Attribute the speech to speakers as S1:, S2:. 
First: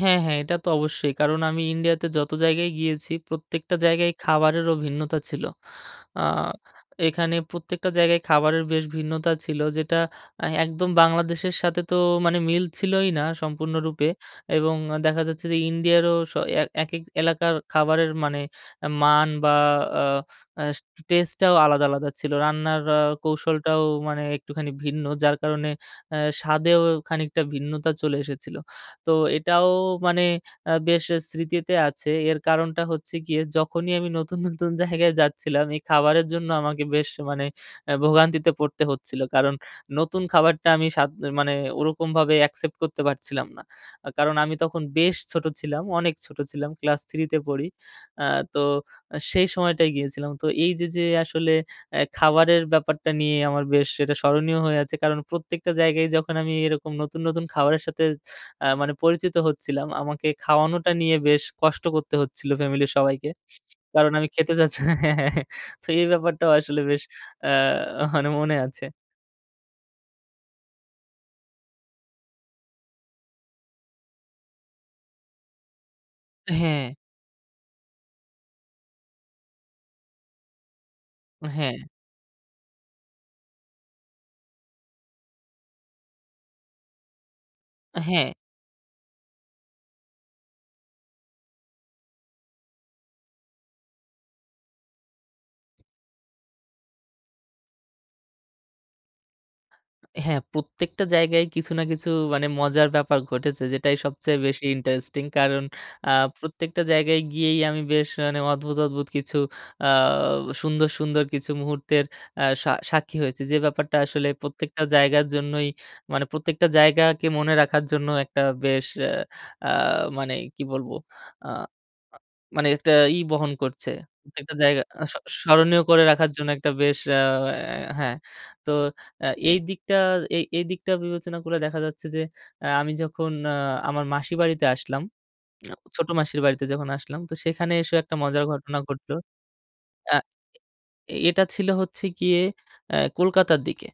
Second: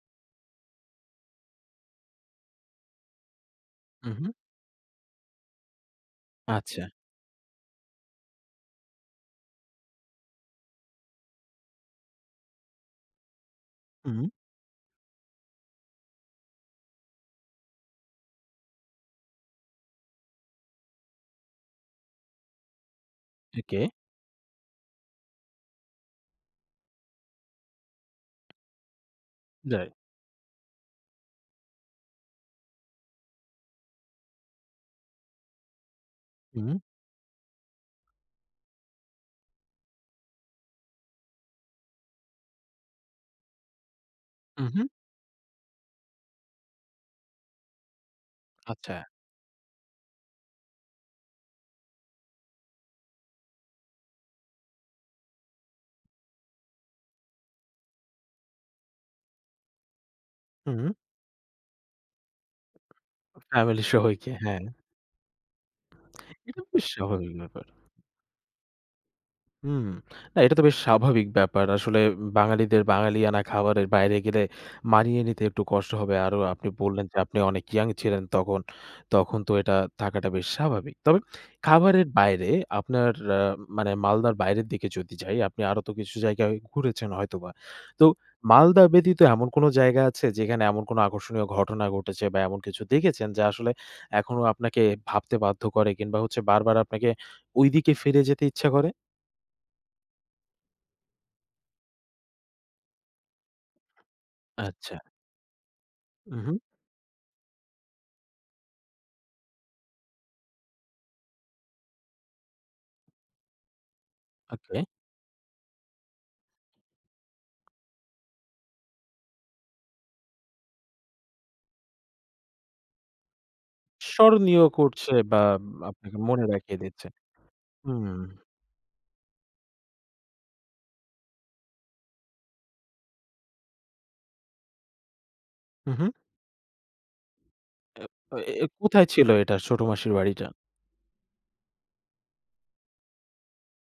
S1: হ্যাঁ, হ্যাঁ। এটা তো অবশ্যই। কারণ আমি ইন্ডিয়াতে যত জায়গায় গিয়েছি, প্রত্যেকটা
S2: হু,
S1: জায়গায়
S2: হু।
S1: খাবারেরও ভিন্নতা ছিল। আ
S2: আচ্ছা।
S1: এখানে প্রত্যেকটা জায়গায় খাবারের বেশ ভিন্নতা ছিল যেটা অ্যা একদম বাংলাদেশের সাথে তো মানে মিলছিলোই না সম্পূর্ণরূপে।
S2: হুম।
S1: এবং দেখা যাচ্ছে যে ইন্ডিয়ারও স এ একেক এলাকার খাবারের মানে মান বা আ অ্যা টেস্টটাও আলাদা, আলাদা ছিল। রান্নার আ কৌশলটাও
S2: ওকে।
S1: মানে একটুখানি ভিন্ন। যার কারণে অ্যা স্বাদেও খানিকটা ভিন্নতা চলে এসেছিল। তো এটাও
S2: রাইট।
S1: মানে আ বেশ স্মৃতিতে আছে। এর কারণটা হচ্ছে গিয়ে যখনই আমি নতুন, নতুন জায়গায় যাচ্ছিলাম, এই খাবারের জন্য
S2: হু।
S1: আমাকে বেশ মানে অ্যা ভোগান্তিতে পড়তে হচ্ছিল। কারণ নতুন খাবারটা আমি স্বাদ মানে ওরকমভাবে অ্যাকসেপ্ট করতে পারছিলাম না। আ কারণ আমি
S2: হু,
S1: তখন
S2: হু।
S1: বেশ ছোট ছিলাম, অনেক ছোট ছিলাম ক্লাস 3 তে পড়ি। আ তো
S2: আচ্ছা।
S1: অ্যা সেই সময়টায় গিয়েছিলাম। তো এই যে যে আসলে অ্যা খাবারের ব্যাপারটা নিয়ে আমার বেশ এটা স্মরণীয় হয়ে আছে। কারণ প্রত্যেকটা জায়গায় যখন আমি এরকম নতুন, নতুন খাবারের সাথে অ্যা মানে পরিচিত হচ্ছিলাম, আমাকে খাওয়ানোটা
S2: হুম।
S1: নিয়ে বেশ কষ্ট করতে হচ্ছিলো ফ্যামিলির সবাইকে।
S2: ফ্যামিলি
S1: কারণ আমি
S2: সবাইকে,
S1: খেতে
S2: হ্যাঁ।
S1: চাচ তো এই ব্যাপারটাও
S2: এটা
S1: আসলে
S2: বেশ
S1: বেশ
S2: স্বাভাবিক
S1: অ্যা
S2: ব্যাপার।
S1: মানে মনে আছে।
S2: হুম। না এটা তো বেশ স্বাভাবিক ব্যাপার। আসলে উম বাঙালিদের বাঙালিয়ানা খাবারের বাইরে গেলে মানিয়ে নিতে একটু কষ্ট হবে। আরো আপনি
S1: হ্যাঁ।
S2: বললেন যে আপনি অনেক ইয়ং ছিলেন তখন, তখন তো এটা থাকাটা বেশ স্বাভাবিক। তবে
S1: হ্যাঁ।
S2: খাবারের বাইরে আপনার অ্যা মানে মালদার বাইরের দিকে যদি যাই, আপনি আরো তো কিছু জায়গায় ঘুরেছেন হয়তোবা। তো
S1: হ্যাঁ।
S2: মালদা ব্যতীত এমন কোন জায়গা আছে যেখানে এমন কোনো আকর্ষণীয় ঘটনা ঘটেছে? বা এমন কিছু দেখেছেন যে আসলে এখনো আপনাকে ভাবতে বাধ্য করে কিংবা হচ্ছে বারবার আপনাকে ওইদিকে ফিরে যেতে ইচ্ছা করে?
S1: হ্যাঁ প্রত্যেকটা জায়গায়ই কিছু না কিছু মানে মজার ব্যাপার ঘটেছে যেটাই সবচেয়ে বেশি
S2: আচ্ছা।
S1: ইন্টারেস্টিং। কারণ আ
S2: উ হু।
S1: প্রত্যেকটা জায়গায় গিয়েই আমি বেশ মানে অদ্ভুত, অদ্ভুত কিছু আ সুন্দর, সুন্দর কিছু মুহূর্তের আ সা সাক্ষী হয়েছি। যে ব্যাপারটা আসলে প্রত্যেকটা
S2: ওকে।
S1: জায়গার জন্যই মানে প্রত্যেকটা জায়গাকে মনে রাখার জন্য একটা বেশ অ্যা আ মানে কি বলবো? আ আ মানে একটা ই বহন করছে। প্রত্যেকটা
S2: স্মরণীয়
S1: জায়গা আ
S2: করছে
S1: স
S2: বা
S1: স্মরণীয় করে
S2: আপনাকে
S1: রাখার
S2: মনে
S1: জন্য একটা
S2: রাখিয়ে
S1: বেশ
S2: দিচ্ছে।
S1: আ অ্যা
S2: হুম।
S1: হ্যাঁ। তো অ্যা এই দিকটা এ এই দিকটা বিবেচনা করে দেখা যাচ্ছে যে অ্যা আমি যখন অ্যা আমার মাসির বাড়িতে আসলাম,
S2: হু, হু।
S1: ছোট মাসির বাড়িতে যখন আসলাম। তো সেখানে এসেও
S2: অ্যা
S1: একটা
S2: অ
S1: মজার
S2: এ
S1: ঘটনা
S2: কোথায়
S1: ঘটলো।
S2: ছিল এটা? ছোট মাসির
S1: অ্যা
S2: বাড়িটা?
S1: এ এটা ছিল হচ্ছে গিয়ে অ্যা কলকাতার দিকে।